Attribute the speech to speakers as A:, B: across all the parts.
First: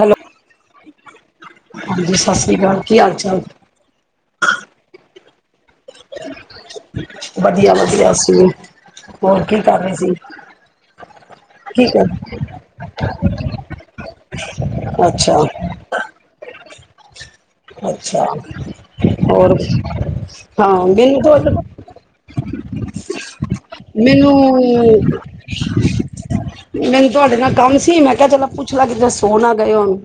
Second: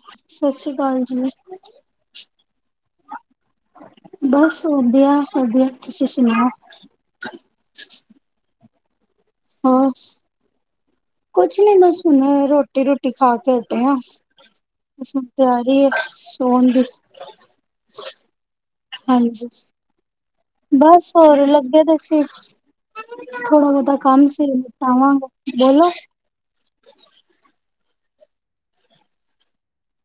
A: Hello
B: ਸਤਿ ਸ੍ਰੀ ਅਕਾਲ ਜੀ
A: ਹਾਂਜੀ ਸਤਿ ਸ੍ਰੀ ਅਕਾਲ ਕੀ ਹਾਲ ਚਾਲ
B: ਬਸ ਵਧੀਆ ਹ
A: ਵਧੀਆ ਲੱਗਿਆ ਸੀ ਹੋਰ ਕੀ ਕਰ ਸੀ
B: ਕੁਛ ਨੀ ਮੈਂ
A: ਠੀਕ ਹੈ
B: ਸੁਣ ਰੋਟੀ ਰੋਟੀ ਖਾ ਕੇਟੇ ਹ ਬਣ
A: ਅੱਛਾ
B: ਤਿਆ ਹੈ। ਤੋਨ
A: ਅੱਛਾ ਹੋਰ ਹਾਂ
B: ਬਸ
A: ਮੈਨੂੰ
B: ਹੋਰ
A: ਤੁਹਾਡੇ
B: ਲੱਗੇਿਆ ਦਸੀ
A: ਮੈਨੂੰ
B: ਸੀ ਨਿਪਟਾਵਾਂਗੇ ਬੋਲੋ
A: ਮੈਨੂੰ ਤੁਹਾਡੇ ਨਾਲ ਕੰਮ ਤੁ ਮੈਂ ਕਿਹਾ ਚਲੋ ਪੁੱਛ ਲ ਕਿਤੇੇ ਸੋਨਾ ਗਏ ਹੋਨੂੰ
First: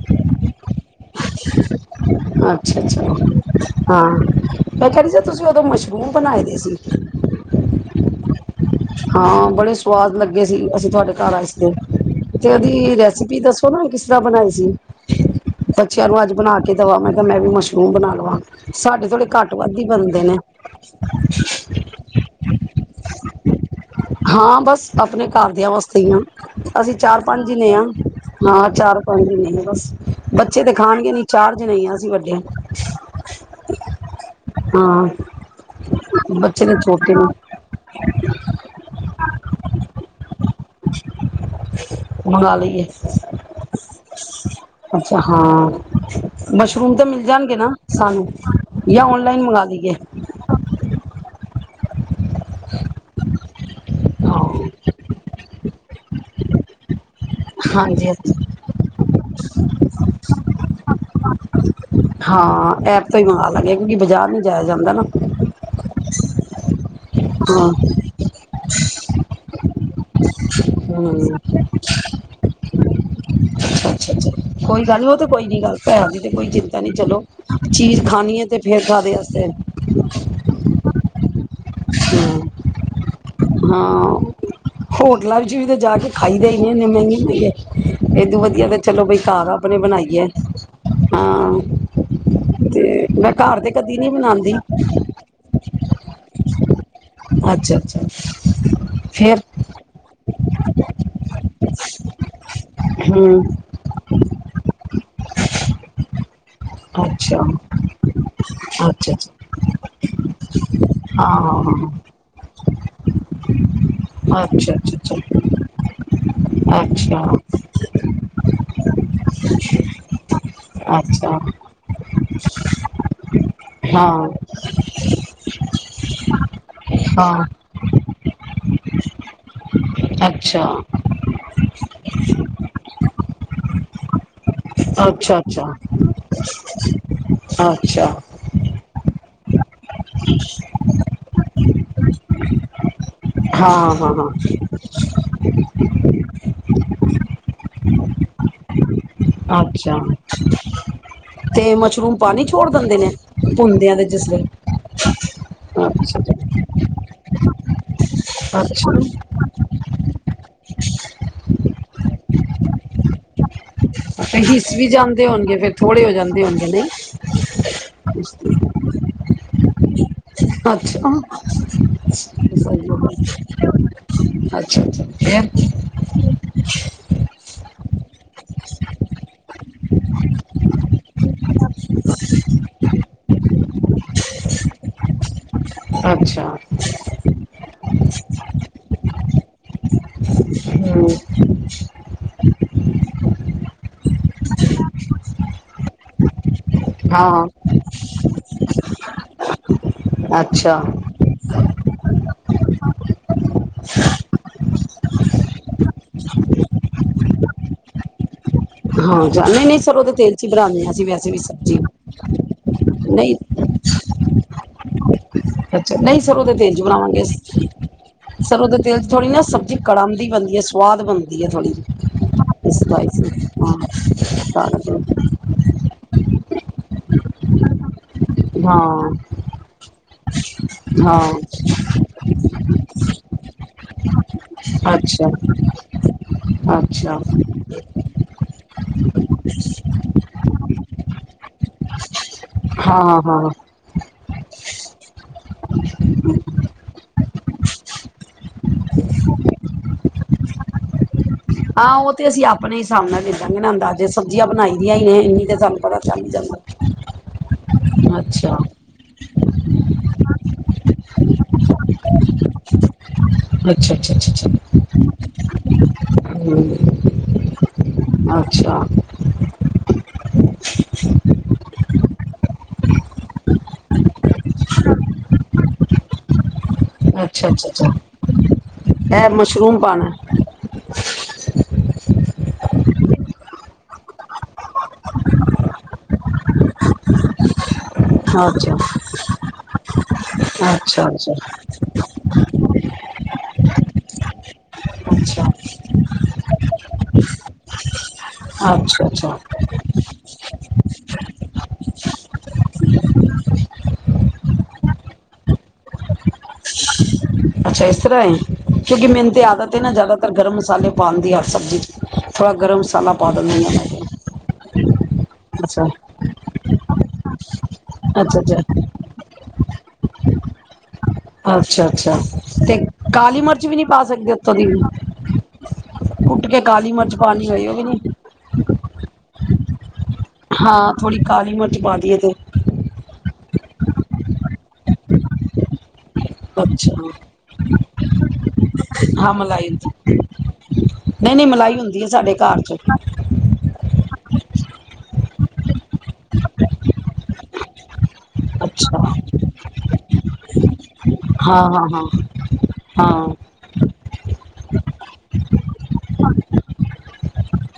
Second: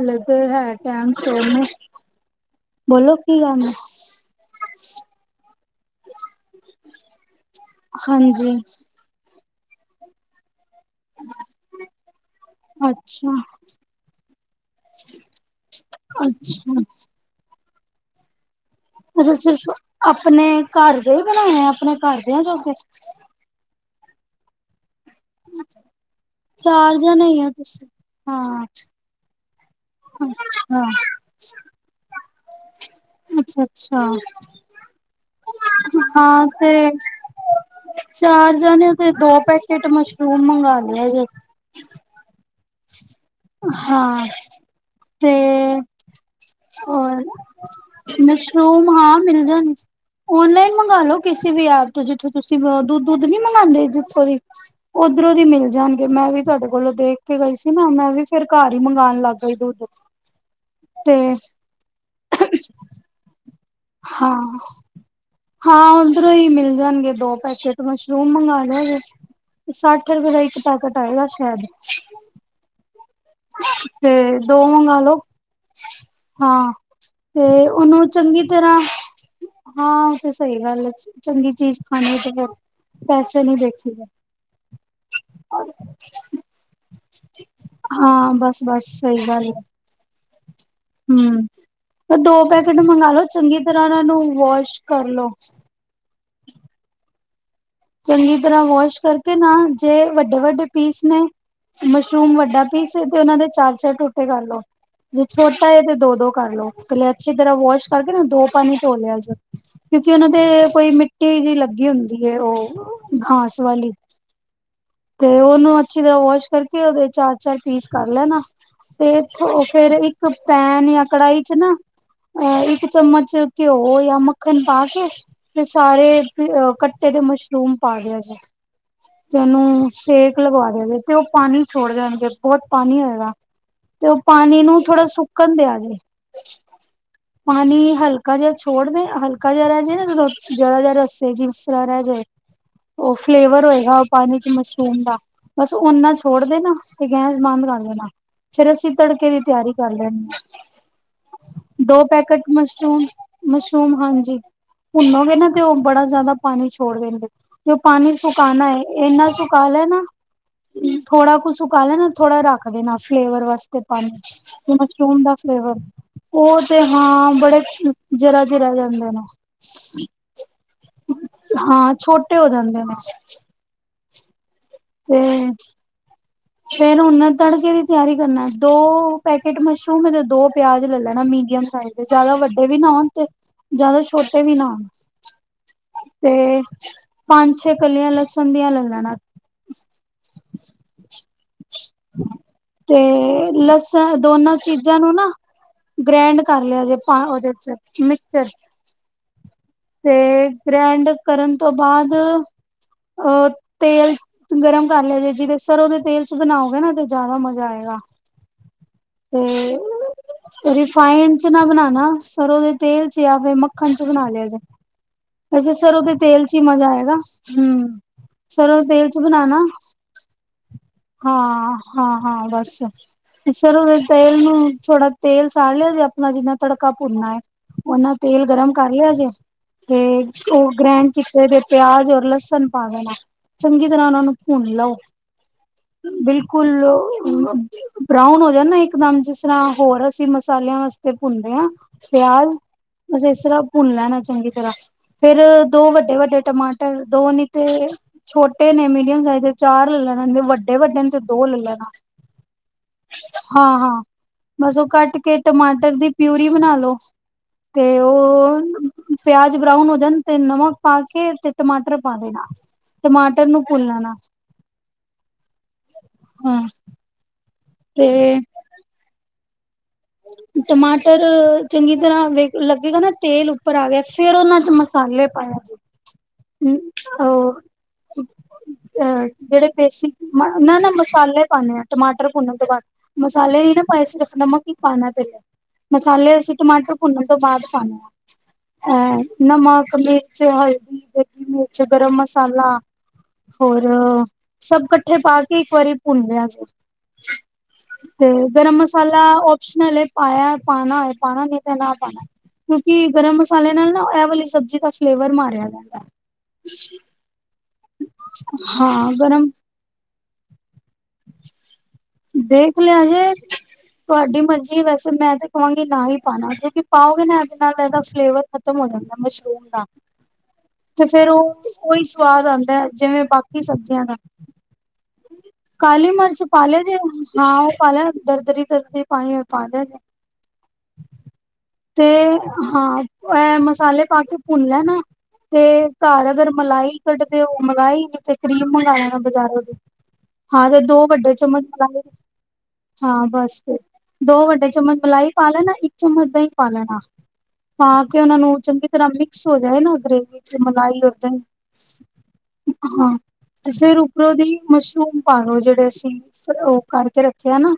B: ਅਲੱਗ ਹੈ ਟਾਈਮ ਸਟੋਰ
A: ਅੱਛਾ ਅੱਛਾ ਹਾਂ ਮੈਂ ਕਿਹਾ ਡ ਜ ਤੁਸੀਂ ਉਦੋਂ ਮਸ਼ਰੂਮ ਬਣਾਏ ਦੇ ਸੀ
B: ਹਾਂਜੀ
A: ਹਾਂ ਬੜੇ ਸੁਵਾਦ ਲੱਗੇ ਸੀ ਅਸੀਂ ਤੁਹਾਡੇ ਘਰ ਆਏ ਇਸ ਦਿਨ ਤੇ ਉਹਦੀ ਰੈਸਪੀ
B: ਅੱਛਾ
A: ਦੱਸੋ ਨਾ ਕਿਸ ਤਰ੍ਹਾਂ ਬਣਾਈ ਸੀ ਬੱਚਿਆਂ ਨੂੰ ਅੱਜ ਬਣਾ ਕੇ
B: ਅੱਛਾ
A: ਦਵਾਵਾਂਗਾ ਮੈਂ ਵੀ ਮੁਸ਼ਕਿਲ ਤੂੰ ਬਣਾ ਲਵਾਾਂ
B: ਅੱਛਾ ਸਿਰਫ ਆਪਣੇ ਘਰ ਦੇ ਹੀ ਬਣਾਏ ਆ ਆਪਣੇ ਘਰਦ ਆ ਜੋਗੇ
A: ਹਾਂ ਬਸ ਆਪਣੇ ਘਰਦਿਆਂ ਵਾਸਤੇ ਹੀ ਨਾ, ਅਸੀਂ ਚਾਰ
B: ਜਣੇ ਈ
A: ਪੰਜ
B: ਆ
A: ਜਨੇ ਆਂ,
B: ਤੁਸੀਂ ਹਾਂ
A: ਨਾ ਚਾਰ ਪੰਜ ਨੇ ਬਸ ਬੱਚੇ ਤੇ
B: ਅੱਛਾ
A: ਖਾਣਗੇ ਨੀ ਚਾਰ ਜਣੇ ਆ ਅਸੀਂ ਵੱਡੇ।
B: ਅੱਛਾ-ਅੱਛਾ
A: ਹਾਂ
B: ਹਾਂ-
A: ਬੱਚੇ ਨੇ
B: ਤੇ
A: ਛੋਟੇ ਨੇ
B: ਚਾਰ ਜਾਣੇ ਤੇ, ਦੋ ਪੈਕੇਟ ਮਸ਼ਰੂਮ ਮੰਗਾ ਲਿਆ ਆ ਜੇ।
A: ਮੰਗਾ ਲਈਏ।
B: ਹਾਂ
A: ਅੱਛਾ
B: ਤੇ
A: -ਹਾਂ ਮਸ਼ਰੂਮ ਤੇ
B: ਹੋਰ
A: ਮਿਲ ਜਾਣਗੇ ਨਾ ਸਾਨੂੰ।
B: ਮਸ਼ਰੂਮ
A: ਜਾਂ ਓਨਲਾਈਨ ਮੰਗਾ ਲੀਏ।
B: ਮੰਗਾ ਲੋ ਕਿਸੇ ਵੀ ਐਪ ਤੋਂ, ਜਿੱਥੇ ਤੁਸੀਂ ਦੁੱ ਦੁੱਧ ਨੀ ਮੰਗਾਂਦੇ। ਸੌਰੀ
A: ਹਾਂ
B: ਉੱਧਰੋਂ ਦੀ ਮਿਲ- ਜਾਣ ਕੇ ਮੈਂ ਵੀ ਤੁਹਾਡੇ ਕੋਲੋਂ ਦੇਖ- ਪੇਕੇ ਗਈ ਸੀ
A: ਹਾਂਜੀ
B: ਮੈਂ ਵੀ ਫੇਰ ਘਰ ਈ ਮੰਗਾਣ ਲੱਗ ਗਈ ਦੁੱਧ। ਤੇ
A: ਹਾਂ ਐਪ ਤੋਂ ਈ ਮੰਗਾ ਲਾਂਗੇ। ਕਿਉਂਕਿ ਬਾਜ਼ਾਰ ਨਹੀਂ ਜਾਇਆ ਜਾਂਦਾ ਨਾ
B: ਹਾਂ- ਹਾਂ ਓਂਦਰੋ ਈ ਮਿਲ ਜਾਣਗੇ। ਦੋ
A: ਹਾਂ
B: ਪੈਕੇਟ ਮਸ਼ਰੂਮ ਮੰਗਾ ਲਿਆ ਜੇ। ਸਾਠ ਰੁਪਏ ਦਾ ਇਕ ਪੈਕਟ
A: ਹਮ
B: ਆਏਗਾ ਸ਼ੈਦ। ਤੇ ਦੋ
A: ਕੋਈ
B: ਮੰਗਾ
A: ਗੱਲ ਨੀ ਉਹ
B: ਲੋੋ।
A: ਤੇ ਕੋਈ ਨੀ ਗੱਲ ਪੈਸੇ ਦੀ ਤੇ ਕੋਈ
B: ਹਾਂ
A: ਚਿੰਤਾ ਨੀ ਚਲੋ
B: ਤੇ
A: ਚੀਜ਼
B: ਉਹਨੂੰ
A: ਖਾਣੀ
B: ਚੰਗੀ
A: ਹੈ ਤੇ
B: ਤਰ੍ਹਾਂ,
A: ਫੇਰ ਖਾਦੇ ਵਾਸਤੇ
B: ਹਾਂ ਤੇ ਸਹੀ ਗੱਲ ਏ। ਚੰਗੀ ਚੀਜ਼ ਖਾਣੀ ਤੇ ਫੇਰ- ਪੈਸੇ ਨੀ ਦੇਖੀ ਦਾ।
A: ਹਾਂ ਹੋਟਲਾਂ ਵਿੱਚ ਵੀ ਤੇ ਜਾ ਕੇ ਖਾਈ ਦੇ ਈ ਨਹੀਂ ਇਨੇ ਮਹਿੰਗੇ-
B: ਹਾਂ
A: ਏਦੋ
B: ਬਸ
A: ਵਧੀਆ ਤਾਂ ਚਲੋ ਬਈ ਘਾਰ ਆਪਣੇ ਬਣਾਈ। ਯੈੱਸ
B: ਹੂੰ-ਦੋ ਪੈਕੇਟ
A: ਤੇ
B: ਮੰਗਾਲੋ
A: ਮੈਂ ਘਰ
B: ਚੰਗੀ
A: ਤੇ
B: ਤਰ੍ਹਾਂ
A: ਕਦੀ
B: ਇਹਨਾਂ
A: ਨੀ
B: ਨੂੰ
A: ਬਣਾਉਂਦੀ
B: ਵਾਸ਼ ਕਰਲੋ। [unintelligible]
A: ਅੱਛ
B: ਚੰਗੀ ਤਰ੍ਹਾਂ ਵਾਸ਼ ਕਰਕੇ ਨਾ ਜੇ ਵੱਡੇ ਵੱਡੇ ਪੀਸ ਨੇ। ਮਸ਼ਰੂਮ ਵੱਡਾ ਪੀਸ ਏ ਤੇ ਉਹਨਾਂ
A: ਹਮ
B: ਦੇ ਚਾਰ ਚਾਰ ਟੋਟੇ ਕਰ ਲੋ। ਜੇ ਛੋਟਾ ਹੈ ਤੇ, ਦੋ ਦੋ। ਕਰ ਲੋ ਇਕਲੇ ਅੱਛੀ
A: ਅੱਛਾ
B: ਤਰ੍ਹਾਂ ਵਾਸ਼ ਕਰਕੇ ਨਾ ਦੋ ਪਾਣੀ ਧੋ
A: ਅੱਛਾ ਅੱਛਾ
B: ਲਿਆ ਜਿਆ। ਕਿਉਂਕਿ ਉਨਾਂ ਦੇ ਕੋਈ ਮਿੱਟੀ ਜੀ
A: ਹਾਂ
B: ਲੱਗੀ ਹੁੰਦੀ ਏ। ਉਹ- ਘਾਸ ਵਾਲੀ-
A: ਅੱਛਾ
B: ਤੇ ਉਹਨੂੰ ਅੱਛੀ ਤਰ੍ਹਾਂ ਵਾਸ਼ ਕਰਕੇ ਉਹਦੇ
A: ਅੱਛਾ ਅੱਛਾ
B: ਚਾਰ ਚਾਰ ਪੀਸ ਕਰ ਲੈਣਾ ਤੇ ਫੇਰ ਇੱਕ ਪੈਨ-
A: ਅੱਛਾ ਅੱਛਾ
B: ਕੜਾਈ ਚ ਨਾ ਇੱਕ ਚਮਚ [unintelligible] ਘਿਓ
A: ਹਾਂ
B: ਜਾਂ ਮੱਖਣ ਪਾ ਕੇ ਸਾਰੇ ਕੱਟੇ ਦੇ
A: ਹਾਂ
B: ਮਛ ਪਾ ਦਿਆ ਜੇ ਜਾਨੂੰ ਸ਼ੇਕ
A: ਅੱਛਾ
B: ਲਗਾਵਾਹ ਦਿਆ ਜੇ ਤੇ ਉਹ ਪਾਣੀ ਛੋੜ ਜਾਣ ਬਹੁਤ ਪਾਣੀ ਹੈਗਾ ਤੇ ਉਹ ਪਾਣੀ ਨੂੰ ਥੋੜ੍ਹਾ
A: ਅੱਛਾ
B: ਸੁੱਕਣ
A: ਅੱਛਾ
B: ਦਿਆ ਜੇ, ਪਾਣੀ
A: ਅੱਛਾ
B: ਹਲਕਾ ਜਿਹਾ ਛੋੜ ਦੇ ਹਲਕਾ ਜਿਹਾ ਰਿਹ ਜੇ ਨਾ ਜਦੋ ਜਰਾ ਰੱਸ ਜਿਪਸਾ ਰਿਹ ਜੇ ਉਹ ਫਲੇਵਰ
A: ਹਾਂ
B: ਹੋਏਗਾ, ਉਹ
A: ਹਾਂ
B: ਪਾਣੀ ਚ ਮਸ਼ਰੂਮ ਦਾ ਬਸ ਓਨਾ ਛੋੜ ਦੇਨਾ ਤੇ ਗੈਸ ਬੰਦ ਕਰ ਦੇਣਾ ਫਿਰ ਅਸੀਂ ਤੜਕੇ ਦੀ
A: ਹਾਂ
B: ਤਿਆਰੀ ਕਰ
A: ਅੱਛਾ
B: ਲੈਣੀ
A: ਤੇ
B: ਦੋ
A: ਮਸ਼ਰੂਮ
B: ਪੈਕੇਟ
A: ਪਾਣੀ ਛੋੜ ਦਿੰਦੇ
B: ਮਸ਼ਰੂਮ
A: ਨੇ ਭੁੰਦਿਆਂ
B: ਮਸ਼ਰੂਮ
A: ਦੇ
B: ਹਾਂਜੀ
A: ਜਿਸਲੇ
B: ਭੁੰਨੋਗੇ ਨਾ ਤੇ ਉਹ ਬੜਾ ਜਿਆਦਾ ਪਾਣੀ ਛੋੜ ਦਿੰਦੇ। [unintelligible] ਪਾਣੀ ਸੁਕਾਣਾ ਹੈ
A: ਅੱਛਾ
B: ਇੰਨਾ ਸੁਕਾ ਲੈ ਨਾ ਥੋੜਾ ਕੁ ਸੁਕਾਲੈਣਾ ਥੋੜਾ ਰੱਖ ਦੇਣਾ ਫਲੇਵਰ ਵਾਸਤੇ ਪਾਣੀ
A: ਹਿੱਸ
B: ਤੇ
A: ਵੀ
B: ਮਸ਼ਰੂਮ
A: ਜਾਂਦੇ
B: ਦਾ
A: ਹੋਣਗੇ ਫੇਰ
B: ਫਲੇਵਰ
A: ਥੋੜੇ ਹੋ ਜਾਂਦੇ
B: ਉਹ
A: ਹੋਣਗੇ
B: ਤੇ
A: ਨਹੀਂ
B: ਹਾਂ ਬੜੇ ਜਰਾ ਜਰਾ ਜਾਂਦਾ ਨੇ [inaudible]
A: ਅੱਛਾ
B: ਹਾਂ ਛੋਟੇ ਹੋ ਜਾਂਦੇ ਨੇ
A: [inaudible] ਅਛਾ
B: ਤੇ
A: ਫੇਰ
B: ਫੇਰ ਉਹਨਾਂ ਦੇ ਤੜਕੇ ਦੀ ਤਿਆਰੀ ਕਰਨਾ ਦੋ ਪੈਕਟ ਮਸ਼ਰੂਮ ਅਤੇ ਦੋ ਪਿਆਜ ਲੈ ਲੈਣਾ ਮੀਡੀਅਮ ਸਾਇਜ ਦੇ ਜਿਆਦਾ ਵੱਡੇ ਵੀ ਨਾ ਤੇ ਜਿਆਦਾ ਛੋਟੇ ਵੀ ਨਾ ਹੋਣ
A: ਅੱਛਾ
B: ਤੇ ਪੰਜ ਤੇ ਕਲੀਆਂ ਲੱਸਣ ਦੀਆ ਲੇ ਲੈਣਾ
A: ਹੂੰ
B: ਤੇ ਲੱਸਣ ਦੋਨਾਂ ਚੀਜ਼ਾਂ ਨੂੰ ਨਾ ਗ੍ਰੈਂਡ ਕਰ ਲਿਆ ਜੇ
A: ਹਾਂ
B: ਉਹਦੇ ਚ ਮਿਕਚਰ ਤੇ
A: ਅੱਛਾ
B: ਗ੍ਰੈਂਡ ਕਰਨ ਤੋਂ ਬਾਅਦ ਅਹ ਤੇਲ ਗਰਮ ਕਰ ਲ ਜੇ ਜਿਹਦੇ ਸਰੋਂ ਦੇ ਤੇਲ ਚ ਬਣਾਓਗੇ ਨਾ ਤੇ ਜ਼ਿਆਦਾ ਮਜ਼ਾ ਆਏਗਾ
A: ਹਾਂ ਜਾ ਨਹੀਂ ਨਹੀਂ ਸਰੋਂ ਦੇ ਤੇਲ ਚ ਹੀ
B: ਤੇ
A: ਬਣਾਉਂਦੇ ਹਾਂ ਅਸੀਂ ਵੈਸੇ ਵੀ
B: ਰਿੀਫਾਈੰਡ ਚ ਨਾ
A: ਸਬਜ਼ੀ
B: ਬਣਾਣਾ ਸਰ੍ਹੋਂ ਦੇ ਤੇਲ ਚ
A: ਨਹੀਂ
B: ਜਾਂ ਫਿਰ ਮੱਖਣ ਚ ਬਣਾ ਲਿਆ [unintelligible] ਹ [unintelligible]
A: ਅੱਛਾ ਨਹੀਂ
B: ਆਏਗਾ ਹੂੰ। ਸਰੋਂ ਦੇ ਤੇਲ ਚ ਬਣਾਣਾ
A: ਸਵਾਦ ਬਣਦੀ ਹੈ ਥੋੜ੍ਹੀ
B: ਹਾਂ ਹਾਂ ਹਾਂ ਬਸ
A: ਸਤਾਈ ਸੀ ਹਾਂ
B: ਸਰ ਉਹਦੇ ਤੇਲ ਨੂੰ
A: ਸਤਾਰਾਂ ਸੌ
B: ਥੋੜਾ ਤੇਲ ਸਾੜ ਲਿਆ ਜੇ ਆਪਣਾ ਜਿੰਨਾ ਤੜਕਾ ਉਹਨਾਂ ਤੇਲ ਗਰਮ ਕਰ ਲਿਆ
A: ਹਾਂ
B: ਜੇ ਤੇ ਉਹ ਗ੍ਰੈਂਡ ਕੀਤੇ ਦੇ
A: ਹਾਂ
B: ਪਿਆਜ ਔਰ ਲਸਣ ਪਾ ਦੇਣਾ ਚੰਗੀ ਤਰ੍ਹਾਂ ਉਹਨਾਂ ਨੂੰ ਭੁੰਨ ਲਓ
A: ਅੱਛਾ
B: ਬਿਲਕੁਲ
A: ਅੱਛਾ ਹਾਂ ਹਾਂ
B: ਤਰ੍ਹਾਂ ਭੁੰਨ ਲੈਣਾ ਚੰਗੀ ਤਰ੍ਹਾਂ ਫੇਰ ਦੋ ਵੱਡੇ ਵੱਡੇ ਟਮਾਟਰ ਦੋ ਨੀ ਤੇ ਛੋਟੇ ਨੇ ਮੀਡੀਅਮ ਸਾਈਜ਼ ਦੇ ਚਾਰ ਲੈ ਲੈਣਾ ਵੱ
A: ਹਾਂ ਉਹ ਤੇ ਅਸੀਂ ਆਪਣੇ ਹਿਸਾਬ ਨਾਲ ਦੇਦਾਂਗੇ ਨਾ
B: ਹਾਂ ਹਾਂ
A: ਅਦਾਜੇ ਸਬਜ਼ੀਆਂ ਬਣਾਈ
B: ਬਸ ਉਹ
A: ਦੀਆਂ ਹੀ
B: ਕੱਟ
A: ਨੇ
B: ਕੇ
A: ਇੰਨੀ ਤੇ ਸਾਨੂੰ
B: ਟਮਾਟਰ
A: ਪਤਾ
B: ਦੀ
A: ਚੱਲ
B: ਪਿਊਰੀ ਬਣਾ
A: ਜਾਂਦਾ
B: ਲੋ
A: ਅੱਛਾ
B: ਉਹ ਪਿਆਜ ਬਰਾਊਨ ਹੋ ਜਾਣ ਤੇ ਨਮਕ ਪਾ ਕੇ ਤੇ ਟਮਾਟਰ ਪਾ ਦੇਣਾ ਟਮਾਟਰ ਨੂੰ ਭੁੱਨ
A: ਅੱਛਾ
B: ਲੈਣਾ
A: ਅੱਛਾ ਅੱਛਾ ਅੱਛਾ
B: ਹਾਂ
A: ਹਮ
B: ਤੇ
A: ਅੱਛਾ
B: ਟਮਾਟਰ ਚੰਗੀ ਤਰ੍ਹਾਂ ਵੇ ਲੱਗੇਗਾ ਨਾ ਤੇਲ ਉੱਪਰ ਆ ਗਿਆ ਫੇਰ ਉਹਨਾਂ ਚ ਮਸਾਲੇ ਪਾਇਆ ਜੇ ਹਮ
A: ਅੱਛਾ
B: ਉਹ
A: ਅੱਛਾ ਅੱਛਾ
B: ਅ
A: ਇਹ
B: ਜਿਹੜੇ
A: ਮਸ਼ਰੂਮ ਪਾਣਾ
B: ਬੇਸੀ ਨਾ ਨਾ ਮਸਾਲੇ ਪਾਨੇ ਹ ਟਮਾਟਰ ਭੁੰਨ ਤੋਂ ਬਾਅਦ ਮਸਾਲੇ ਦੀ ਨਾ ਪੈਸ ਰੱਖਨਾਮਾਂ ਕਿ ਪਾ [unintelligible] [unintelligible] ਮਸਾਲੇ ਅਸੀਂ ਟਮਾਟਰ ਭੁੰਨਣ ਤੋਂ ਬਾਅਦ ਪਾਣੇ
A: ਅੱਛਾ
B: ਅਹ ਨਮਕ ਮਿਰਚ
A: ਅੱਛਾ
B: ਹਲਦੀ
A: ਅੱਛਾ
B: ਗਦੀ ਮਿਰਚ ਗਰਮ ਮਸਾਲਾ ਹੋਰ ਸਭ ਕੱਠੇ ਪਾ
A: ਅੱਛਾ
B: ਕੇ ਇੱਕ ਵਾਰੀ ਭੁੰਨ ਲਿਆ ਜੇ ਤੇ ਗਰਮ
A: ਅੱਛਾ
B: ਮਸਲਾ
A: ਅੱਛਾ
B: ਓਪਸ਼ਨਲ ਏ ਆਇਆ ਪਾਣਾ ਹੈ ਪਾਣਾ ਨਹੀਂ ਤੇ ਨਾ ਪਾਉਣਾ ਕਿਉਂਕਿ ਗਰਮ ਮਸਾਲੇ ਨਾਲ ਨਾ ਐਹ ਵਾਲੀ ਸਬਜ਼ੀ ਦਾ ਫਲੇਵਰ ਮਾਰਿਆ ਜਾਂਦਾ ਹੈ
A: ਅੱਛਾ ਇਸ ਤਰ੍ਹਾਂ ਏ ਕਿਉਂਕਿ ਮੇਨ ਤੇ ਆਦਤ ਹੈ ਨਾ ਜ਼ਿਆਦਾ ਤਰ ਗਰਮ ਮਸਾਲੇ ਪਾਂਦੀ ਹਰ ਸਬਜ਼ੀ ਚ ਤਾਂ ਗਰਮ
B: ਦੇਖ ਲਿਆ
A: ਮਸਾਲਾ ਪਾ
B: ਜੇ
A: ਦਿੰਨੀ ਹਾਂ
B: ਤੁਹਾਡੀ
A: ਮੈਂ
B: ਮਰਜ਼ੀ ਵੈਸੇ ਮੈਂ [inaudible] ਪਾਓ ਗੇ
A: ਅੱਛਾ
B: ਨਾ। ਨਾਲ ਇਹਦਾ
A: ਅੱਛਾ
B: ਫਲੇਵਰ
A: ਅੱਛਾ
B: ਖਤਮ ਹੋ ਜਾਂਦਾ ਮਸ਼ਰੂਮ ਨਾਲ
A: ਅੱਛਾ,
B: ਉਹੀ
A: ਅੱਛਾ
B: ਸਵਾਦ
A: ਤੇ
B: ਆਂਦਾ ਜਿਵੇਂ
A: ਕਾਲੀ
B: ਬਾਕੀ
A: ਮਿਰਚ ਵੀ ਨਈ ਪਾ
B: ਸਬਜ਼ੀਆਂ ਦਾ।
A: ਸਕਦੇ ਉੱਤੋ ਦੀ?
B: ਕਾਲੀ ਮਿਰਚ
A: ਕੁੱਟ ਕੇ
B: ਪਾ ਲਿਆ
A: ਕਾਲੀ
B: ਜੇ।
A: ਮਿਰਚ ਪਾਉਣੀ
B: ਹਾਂ
A: ਹੋਏ
B: ਉਹ
A: ਵੀ
B: ਪਾ ਲਿਆ
A: ਨਹੀਂ
B: ਦਰਦਰੀ ਦਰਦਰੀ। ਪਾਈ ਪਾਦੇਓ ਜੇ।
A: ਹਾਂ ਥੋੜ੍ਹੀ ਕਾਲੀ ਮਿਰਚ ਪਾ
B: ਤੇ
A: ਦਈਏ
B: ਹਾਂ ਅ ਮਸਾਲੇ ਪਾ ਕੇ ਭੁੰਨ ਲੈਣਾ ਤੇੲ ਘਰ ਅਗਰ ਮਲਾਈ
A: ਅੱਛਾ
B: ਕੱਢਦੇ ਹੋ। ਮਲਾਈ ਓਥੇ ਕਰੀਮ ਮੰਗਵਾਣਾ
A: ਹਾਂ
B: ਬਾਜ਼ਾਰਾਂ
A: ਮਲਾਈ
B: ਦੀ।
A: ਹੁੰਦੀ
B: ਹਾਂ ਤੇ ਦੋ ਵੱਡੇ
A: ਨਹੀਂ ਨਹੀਂ
B: ਚਮਚ ਮਲਾਈ
A: ਹੁੰਦੀ ਹੈ ਸਾਡੇ ਘਰ 'ਚ
B: ਹਾਂ, ਬਸ ਫਰ ਦੋ ਵੱਡੇ ਚਮਚ ਮਲਾਈ ਪਾ ਲੈਣਾ ਇੱਕ। ਚਮਚ ਦਈ ਪਾ ਲੈਣਾ। ਕਿ ਉਹ ਨਾ ਨੂੰ ਚੰਗੀ
A: ਅੱਛਾ
B: ਤਰ੍ਹਾਂ ਮਿਕਸ ਹੋ ਜਾਏ ਨਾ ਗਰੇਵੀ। ਫਿਰ ਮਲਾਈ ਹਾ
A: ਹਾਂ ਹਾਂ ਹਾਂ ਹਾਂ
B: ਤੇ ਫੇਰ ਉਪਰੋਂ ਦੀ ਮਛਰੂਮ ਆਹੋ, ਜਿਹੜੇ ਅਸੀਂ ਫਿਰ ਉਹ ਕਰਕੇ [inaudible] ਅ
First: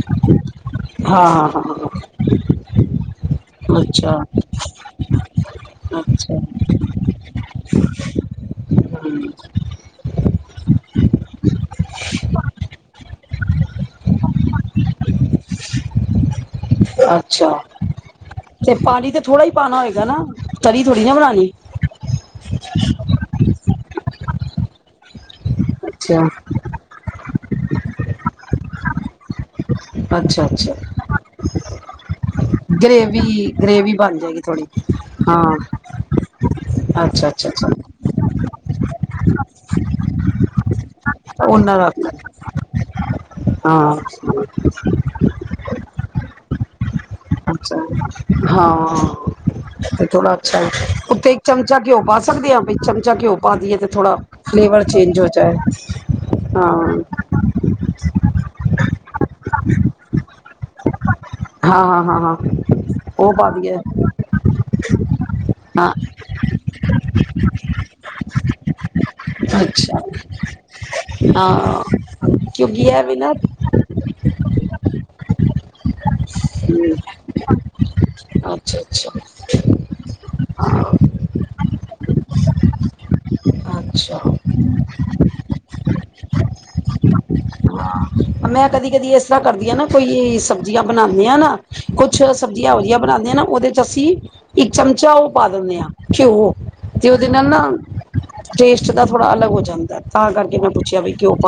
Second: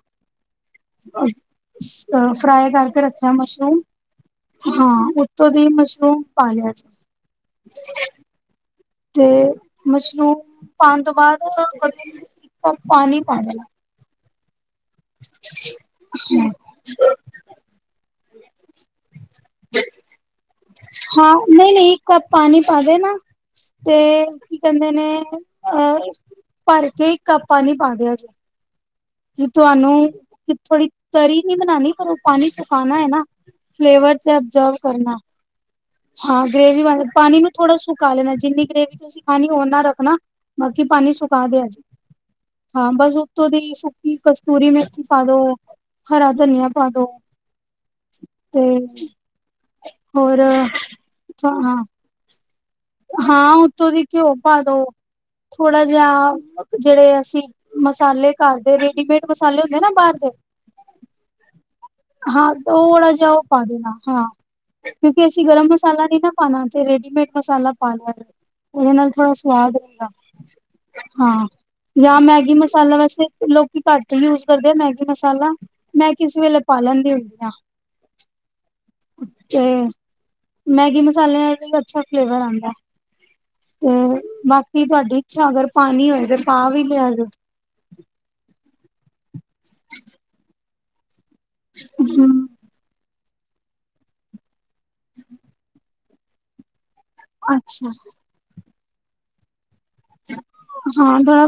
A: ਹਾਂ ਹਾਂ ਹਾਂ
B: ਅ ਫਰਾਏ ਕਰਕੇ ਰੱਖਿਆ ਬਸ।
A: ਹਾਂ ਅੱਛਾ
B: ਰ ਹਾਂ ਉਤੋਂ ਦੀ ਮਸ਼ਰੂਮ
A: ਅੱਛਾ
B: ਪਾ ਲਿਆ ਜੇ। ਤੇ
A: ਹਮ
B: ਮਸਰੂਮ ਪਾਉਣ ਤੋਂ ਬਾਅਦ ਇੱਕ ਕੱਪ ਪਾਨੀ ਪਾ ਦੇਣਾ। ਹੂੰ
A: ਅੱਛਾ! ਤੇ ਪਾਣੀ ਤੇ ਥੋੜ੍ਹਾ ਈ ਪਾਣਾ ਹੋਏਗਾ ਨਾ? ਤਰੀ ਥੋੜੀ ਨਾ
B: ਹਾਂ
A: ਬਣਾਣੀ
B: ਨਹੀਂ, ਨਹੀਂ ਇੱਕ ਕੱਪ ਪਾਨੀ ਪਾ ਦੇਨਾ। ਤੇ ਕੀ ਕਹਿੰਦੇ ਨੇ? ਅ
A: ਅੱਛਾ
B: ਭਰ ਕੇ ਕੱਪ ਪਾਨੀ ਪਾ ਦੇਓ ਜੇ। ਤੁਹਾਨੂੰ
A: ਅੱਛਾ ਅੱਛਾ
B: ਥੋੜੀ ਤਰੀ ਨੀ ਬਣਾਣੀ ਪਰ, ਉਹ ਪਾਣੀ ਸੁਕਾਨਾ ਹੈ ਨਾ
A: ਗ੍ਰੇਵੀ ਗ੍ਰੇਵੀ
B: ਫਲੇਵਰ
A: ਬਣ
B: ਚ
A: ਜਾਏਗੀ ਥੋੜੀ
B: ਅਗਜਰਵ ਕਰਨਾ।
A: ਹਾਂ
B: ਹਾਂ ਗ੍ਰੇਵੀ ਵਾਲੇ
A: ਅੱਛਾ
B: ਪਾਣੀ ਨੂੰ
A: ਅੱਛਾ ਅੱਛਾ
B: ਥੋੜਾ ਸੁਕਾ ਲੈਣਾ ਕਿੰਨੀ ਕੇ। ਤੁਸੀਂ ਖਾਣੀ ਓਨਾ ਰੱਖਣਾ, ਬਾਕਿ ਪਾਣੀ ਸੁ ਪਾ ਦਿਆ
A: ਉਹਨਾਂ
B: ਜੇ,
A: ਰੱਖ
B: ਹਾਂ ਬਸ ਉਤੋਂ ਦੀ
A: ਹਾਂ
B: ਸੁੱਕੀ ਕਸਤੂਰੀ ਮੇਥੀ ਪਾ ਦੋ ਹਰਾ ਧਨੀਆ ਪਾ ਦੋ।
A: ਅੱਛਾ
B: ਤੇ
A: ਹਾਂ, ਤੇ ਚਲੋ
B: ਹੋਰ
A: ਅੱਛਾ ਏ। ਉੱਤੇ ਇੱਕ
B: ਹਾਂ
A: ਚਮਚਾ ਘਿਓ ਪਾ ਸਕ ਸਕਦੇ ਆਂ ਬਈ।
B: ਹਾਂ, ਉੱਤੋਂ ਦੀ ਘਿਓ ਪਾ ਦੋ
A: ਚੇਂਜ ਹੋ ਜਾਏ
B: ਥੋੜਾ ਜਾ
A: ਹਾਂ
B: ਜੇੜੇ ਅਸੀਂ ਮਸਾਲੇ ਕਰਦੇ ਰੇਡੀਮੇਡ ਸਾਲੇ ਹੁੰਦੇ ਨਾ ਬਾਰ ਦੇ ਹਾਂ ਤੋੜਾ ਜਾ
A: ਉਹ
B: ਔ ਪਾ
A: ਦਈਏ
B: ਦੇਣਾ ਹਾਂ ਕਿਉਂਕਿ ਅਸੀਂ ਗਰਮ
A: ਹਾਂ
B: ਮਸਾਲਾ ਨੀ ਨਾ ਪਾਣਾ, ਤੇ ਰੇਡੀਮੇਡ ਮਸਾਲਾ ਓਦੇ ਨਾਲ ਥੋੜਾ ਸਵਾਦ
A: ਅੱਛਾ
B: ਹੁੰਦਾ। ਹਾਂ, ਯਾ ਮੈਗੀ
A: ਕਿਉਂਕਿ
B: ਮਸਾਲਾ
A: ਇਹ ਵੀ
B: ਵੈਸੇ
A: ਨਾ
B: ਲੋਕੀ ਘੱਟ ਯੂਜ ਕਰਦੇ ਆ ਮੈਗੀ ਮਸ ਮੈਂ ਕਿਸੇ ਵੇਲੇ ਪਾ ਲੈਂਦੀ ਹੁੰਦੀ ਆਂ
A: ਅੱਛਾ ਅੱਛਾ
B: ਤੇ ਮੈਗੀ ਮਸਾਲਿਆਂ ਦਾਵੀ ਅੱਛਾ ਫਲੇਵਰ ਆਂਦੈ। ਤੇ
A: ਅੱਛਾ
B: ਬਾਕੀ ਤੁਹਾਡੀ ਇੱਛਾ ਅਗਰ ਪਾਣੀ ਹੋਏ ਤੇ ਪਾ ਵੀ ਲਿਆ ਜੇ।
A: ਮੈਂ ਕਦੀ ਕਦੀ ਇਸ ਤਰ੍ਹਾਂ ਕਰਦੀ ਆਂ ਨਾ ਕੋਈ ਸਬਜ਼ੀਆਂ ਬਣਾਣ ਦੇ ਆਨਾ ਕੁੱਛ
B: ਹੂੰ
A: ਸਬਜ਼ੀਆਂ ਵਧੀਆ ਬਣਾਂਦੇ ਆਂ ਨਾ। ਔਦੇ ਚ ਅਸੀਂ ਇੱਕ ਚਮਚਾ ਓਹ ਪਾ ਦਿੰਣੇ ਆਂ। ਘਿਓ। ਜੇ ਓਦੇ ਨਾਲ ਨਾ
B: ਅੱਛਾ
A: ਟੇਸਟ ਦਾ ਥੋੜਾ ਅਲੱਗ ਹੋ ਜਾਂਦ
B: ਹਾਂ, ਥੋੜਾ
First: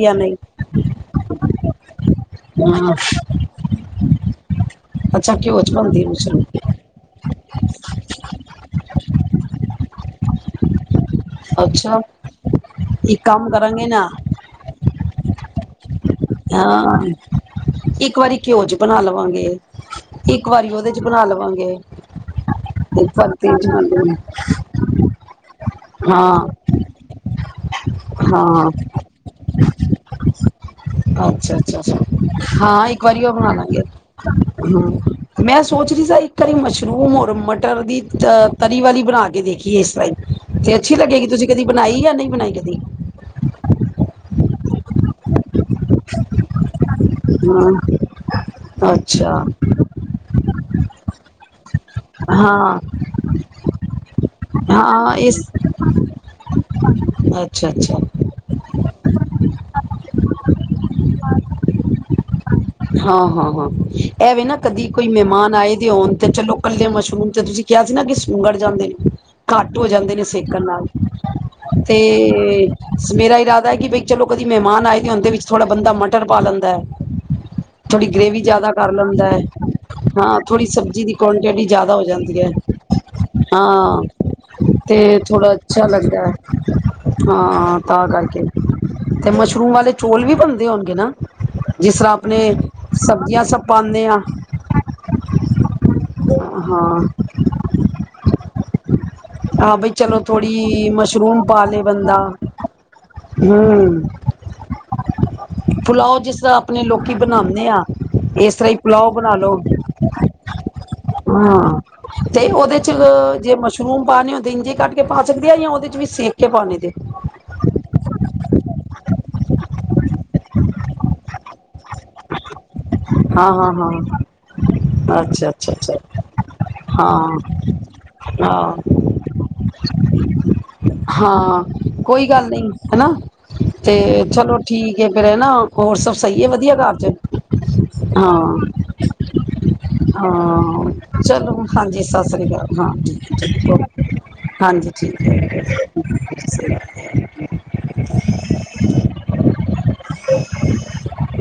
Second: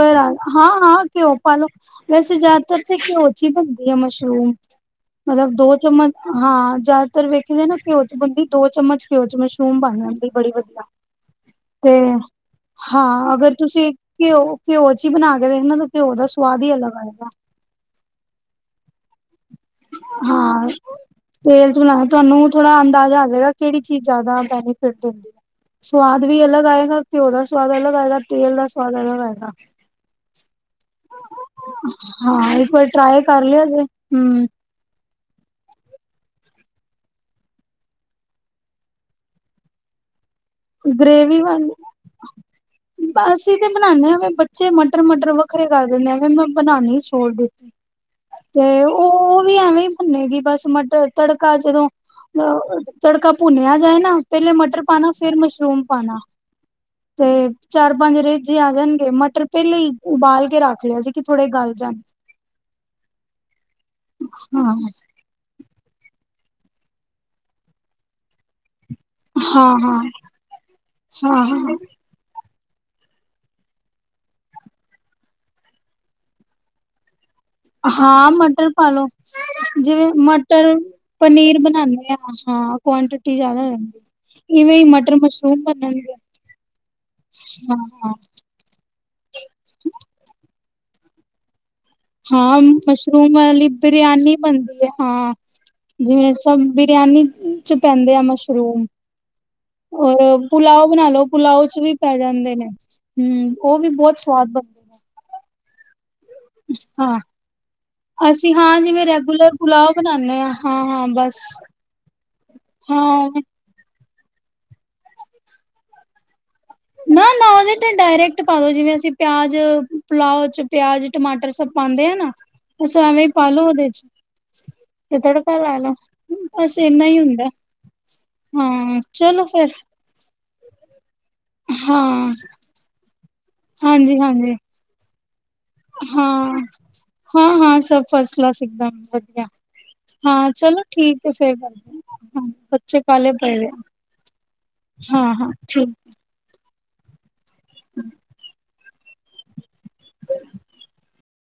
A: ਜਾਂ
B: ਆ
A: ਨਹੀਂ
B: ਹਾਂ ਹਾਂ ਘਿਓਂ ਪਾਲੋ, ਵੈਸੇ ਜੈਦ
A: ਹਾਂ
B: ਤਰਫੇ ਘਿਓ ਚ ਈ ਬਣਦੇ ਐ ਮਸ਼ਰੂਮ।
A: ਅੱਛਾ
B: ਮਤਲਬ
A: ਘਿਓ
B: ਦੋ
A: ਚ ਬਣਦੀ ਆ
B: ਚਮਚ
A: ਮਸ਼ਰੂਮ
B: ਹਾਂ ਜੈਦਾਤਰ ਵੇਖੇਗੇ ਨਾ ਘਿਓ ਚ ਬੰਣਦੀ ਦੋ ਚਮਚ ਘਿਓ ਚ ਮਸ਼ਰੂਮ ਪਾਣਾ। ਹੂੰਦੀ ਬੜੀ ਵਧੀਆ। ਤੇ
A: ਅੱਛਾ ਇੱਕ
B: ਹਾਂ
A: ਕੰਮ
B: ਅਗਰ
A: ਕਰਾਂਗੇ
B: ਤੁਸੀਂ
A: ਨਾ
B: ਘਿਓ ਘਿਓ ਚ ਈ ਬਣਾ ਕੇ ਵੇਖਣਾ, ਤਾਂ ਘਿਓ ਦਾ ਸਵਾਦ ਹੀ ਅਲੱਗ
A: ਹਾਂ
B: ਆਏਗਾ।
A: ਇੱਕ ਵਾਰੀ ਘਿਓ ਚ ਬਣਾ ਲਵਾਂਗੇ ਇੱਕ
B: ਹਾਂ,
A: ਵਾਰੀ ਉਹਦੇ ਚ ਬਣਾ
B: ਤੇਲ
A: ਲਵਾਂਗੇ
B: ਚ ਬਣਾਣਾ ਤੁਵੈਨੂੰ ਥੋੜਾ
A: ਇੱਕ
B: ਅੰਦਾਜ਼ਾ ਆ
A: ਵਾਰੀ
B: ਜੇਗਾ
A: ਤੇਲ ਚ ਬਣਾ
B: ਕੇੜੀ
A: ਲਵਾਂਗੇ
B: ਜੈਦਾ ਪੈਣੀ ਫੇਰ ਤੋਣ ਦੀ ਰ ਸਵਾਦ ਵੀ
A: ਹਾਂ
B: ਅਲੱਗ ਆਏਗਾ ਘਿਓ ਦਾ ਸਵਾਦ ਅਲੱਗ ਆਏਗਾ ਤੇਲ ਦਾ
A: ਹਾਂ
B: ਸਵਾਦ ਅਲੱਗ ਆਏਗਾ।
A: ਅੱਛਾ ਅੱਛਾ ਅੱਛਾ
B: ਹਾਂ, ਇੱਕ ਵਾਰ ਟਰਾਈ
A: ਵਾਰੀ ਉਹ
B: ਕਰ
A: ਬਣਾ
B: ਲਿਆ
A: ਲਾਂਗੇ
B: ਜੇ।
A: ਹੂੰ। ਮੈਂ ਸੋਚ ਰੀ ਸਾ, ਇੱਕ ਵਾਰੀ ਮਸ਼ਰੂਮ ਔਰ ਮਟਰ ਦੀ ਤਅ ਤਰੀ ਵਾਲੀ ਬਣਾ ਕੇ ਦੇਖ ਕੀ ਸ [unintelligible]
B: ਗਰੇਵੀ
A: ਕਦੀ
B: ਵਾਲੀ ਬ ਅਸੀਂ ਤੇ ਬਣਾਨੇ ਆ ਬ ਚੇ ਮਟਰ ਮਟਰ ਵੱਖਰੇ ਕਰ ਦਿੰਦੇ ਆ ਮ ਬਨਾਨੀ ਛੋੜ ਦਿ
A: ਹਾਂ
B: ਤੇ
A: ਅੱਛਾ
B: ਉਹ ਵੀ ਐਵੇਂ ਹੀ ਬਣੇਗੀ ਬਸ ਮਟਰ ਤੜਕਾ ਜਦੋਂ
A: ਹਾਂ
B: ਤੜਕਾ ਭੁੰਨਿਆ ਜਾਏ ਨਾ ਪਹਿਲੇ ਮਟਰ ਪਾਨਾ
A: ਹਾਂ
B: ਫਿਰ
A: ਇਸ
B: ਮਸ਼ਰੂਮ ਪਾਣਾ ਤੇ
A: ਅੱਛਾ
B: ਚਾਰ
A: ਅੱਛਾ
B: ਪੰਜ ਰੇਜੇ ਆ
A: ਐਵੇ ਨਾ
B: ਹਾਂ
A: ਕਦੀ ਕੋਈ ਮਹਿਮਾਨ ਆਏ ਤੇ ਹੋਣ ਤੇ ਚਲੋ ਕੱਲੇ ਮਸ਼ਰੂਮ ਤੇ ਤੁਸੀਂ ਕਿਹਾ ਸੀ
B: ਹਾਂ
A: ਘੱਟ ਹੋ
B: ਹਾਂ
A: ਜਾਂਦੇ ਨੇ ਸੇਕਣ ਨਾਲ
B: ਹਾਂ ਹਾਂ
A: ਤੇ ਮੇਰਾ ਇਰਾਦਾ ਹੈ ਕਿ ਬਈ ਚਲੋ ਕਦੀ ਮਹਿਮਾਨ ਆਏ ਹੁੰਦੇ ਵਿੱਚ ਥੋੜ੍ਹਾ ਬੰਦਾ ਮਟਰ ਪ ਪਾ ਲੈਂਦਾ ਐ
B: ਹਾਂ ਮਟਰ ਪਾ ਲੋੋ
A: ਹੈ
B: ਜਿਵੇਂ
A: ਹਾਂ ਥੋੜ੍ਹੀ
B: ਮਟਰ
A: ਸਬਜ਼ੀ ਦੀ
B: ਪਨੀਰ
A: ਕੁਆਂਟਿਟੀ ਜ਼ਿਆਦਾ ਹੋ
B: ਬਣਾਉਦੇ ਹਾਂ
A: ਜਾਂਦੀ ਹੈ
B: ਹਾਂ ਕੁਆਂਟਿਟੀ ਜ਼ਿਆਦਾ ਰਹਿੰਦੀ
A: ਹਾਂ
B: ਇਵੇਂ ਹੀ ਮਟਰ
A: ਤੇ ਥੋੜ੍ਹਾ
B: ਮਸ਼ਰੂਮ
A: ਅੱਛਾ
B: ਬਣਨਗੇ
A: ਲੱਗਦਾ ਐ ਹਾਂ ਤਾਂ
B: ਹਾਂ-ਹਾਂ,
A: ਕਰਕੇ ਤੇ ਮਸ਼ਰੂਮ ਵਾਲੇ ਚੌਲ ਵੀ ਹੂੰਦੇ ਹੋਣਗੇ ਨਾ ਜਿਸ ਤਰ੍ਹਾਂ ਆਪਣੇ
B: ਹਾਂ ਮਸ਼ਰੂਮ
A: ਸਬਜ਼ੀਆਂ ਸਭ
B: ਵਾਲੀ
A: ਪਾਉਂਦੇ ਹਾਂ
B: ਬੀਰਿਆਨੀ ਜਿਵੇਂ ਸ
A: ਹਾਂ
B: ਬਰਿਆਨੀ ਚ ਪੈਂਦੇ ਆ ਮਸ਼ਰੂਮ
A: ਹਾਂ ਬਈ ਚਲੋ
B: ਔਰ ਪੁਲਾਓ
A: ਥੋੜ੍ਹੀ
B: ਬਣਾ ਲੋ
A: ਮਸ਼ਰੂਮ ਪਾ
B: ਪੁਲਾਓ ਚ
A: ਲਏ
B: ਵੀ
A: ਬੰਦਾ
B: ਪੈ ਜਾਂਦੇ ਨੇ ਹਮ ਉਹ ਵੀ
A: ਹਮ
B: ਬਹੁਤ ਸਵਾਦ ਬਣ
A: ਪੁਲਾਓ ਜਿਸ [inaudible] ਇਸ ਤਰ੍ਹਾਂ [unintelligible] ਆਪਣੇ ਲੋਕੀ ਬਣਾਉਂਦੇ ਆ
B: ਅਸੀਂ
A: ਇਸ ਤਰ੍ਹਾਂ ਹੀ
B: ਹਾਂ ਜਿਵੇਂ
A: ਪਲਾਓ ਬਣਾ
B: ਰੈਗੂਲਰ
A: ਲਓ
B: ਪੁਲਾਓ ਬਣਾਨੇ ਆ ਹਾਂ-ਹਾਂ ਬਸ।
A: ਹਾਂ ਤੇ ਉਹਦੇ ਚ
B: ਹਾਂ,
A: ਜੇ ਮਸ਼ਰੂ ਓਮ ਪਾਣੀ ਹੁੰਦੇ ਇਜੇ ਕ
B: ਨਾ ਨਾ ਉਹਦੇ ਤੇ ਡਾਇਰੈਕਟ ਪਾ ਦੋ ਜਿਵੇਂ ਅਸੀਂ ਪਿਆਜ ਪੁੁਲਾਓ ਚ ਪਿ ਤੁਸੀ ਐਵੇਂ ਹੀ
A: ਹਾਂ
B: ਪਾਲੋ
A: ਹਾਂ
B: ਉਹਦੇ
A: ਹਾਂ
B: ਚ ਤੇ
A: ਅੱਛਾ
B: ਤੜਕਾ
A: ਅੱਛਾ
B: ਲਾ ਲੋ
A: ਅੱਛਾ
B: ਬਸ ਇਨਾ ਹੀ ਹੁੰਦਾ
A: ਹਾਂ
B: ਹੈ ਹਾਂ ਚਲੋ ਫੇਰ
A: ਹਮ [unintelligible] ਹਾਂ ਕੋਈ ਗੱਲ ਨਹੀਂ ਹਨਾ ਤੇ
B: ਹਾਂਜੀ-ਹਾਂਜੀ,
A: ਚਲੋ ਠੀਕ ਏ ਹਨ ਹੋਰ ਸਭ ਸਹੀ ਹੈ
B: ਹਾਂ,
A: ਵਧੀਆ ਕਰ ਚ
B: ਹਾਂ-ਹਾਂ ਸਭ ਫਸਟ
A: ਹਾਂ
B: ਕਲਾਸ ਇੱਕਦਮ ਵਧੀਆ। ਚਲੋ
A: ਹਾਂ
B: ਠੀਕ ਹੈ ਫੇਰ
A: ਚਲੋ
B: ਕਰਦੇ
A: ਹਾਂਜੀ ਸਤਿ ਸ਼੍ਰੀ ਕਾਲ ਹਾਂ
B: ਬੱਚੇ ਕਾਹਲੇ ਪਏ ਹੋਏ ਆ,
A: ਓਕੇ ਹਾਂਜੀ ਠੀਕ
B: ਹਾਂ-ਹਾਂ
A: ਹੈ
B: ਠੀਕ।
A: [unintelligible] [unintelligible] ਅਤੇ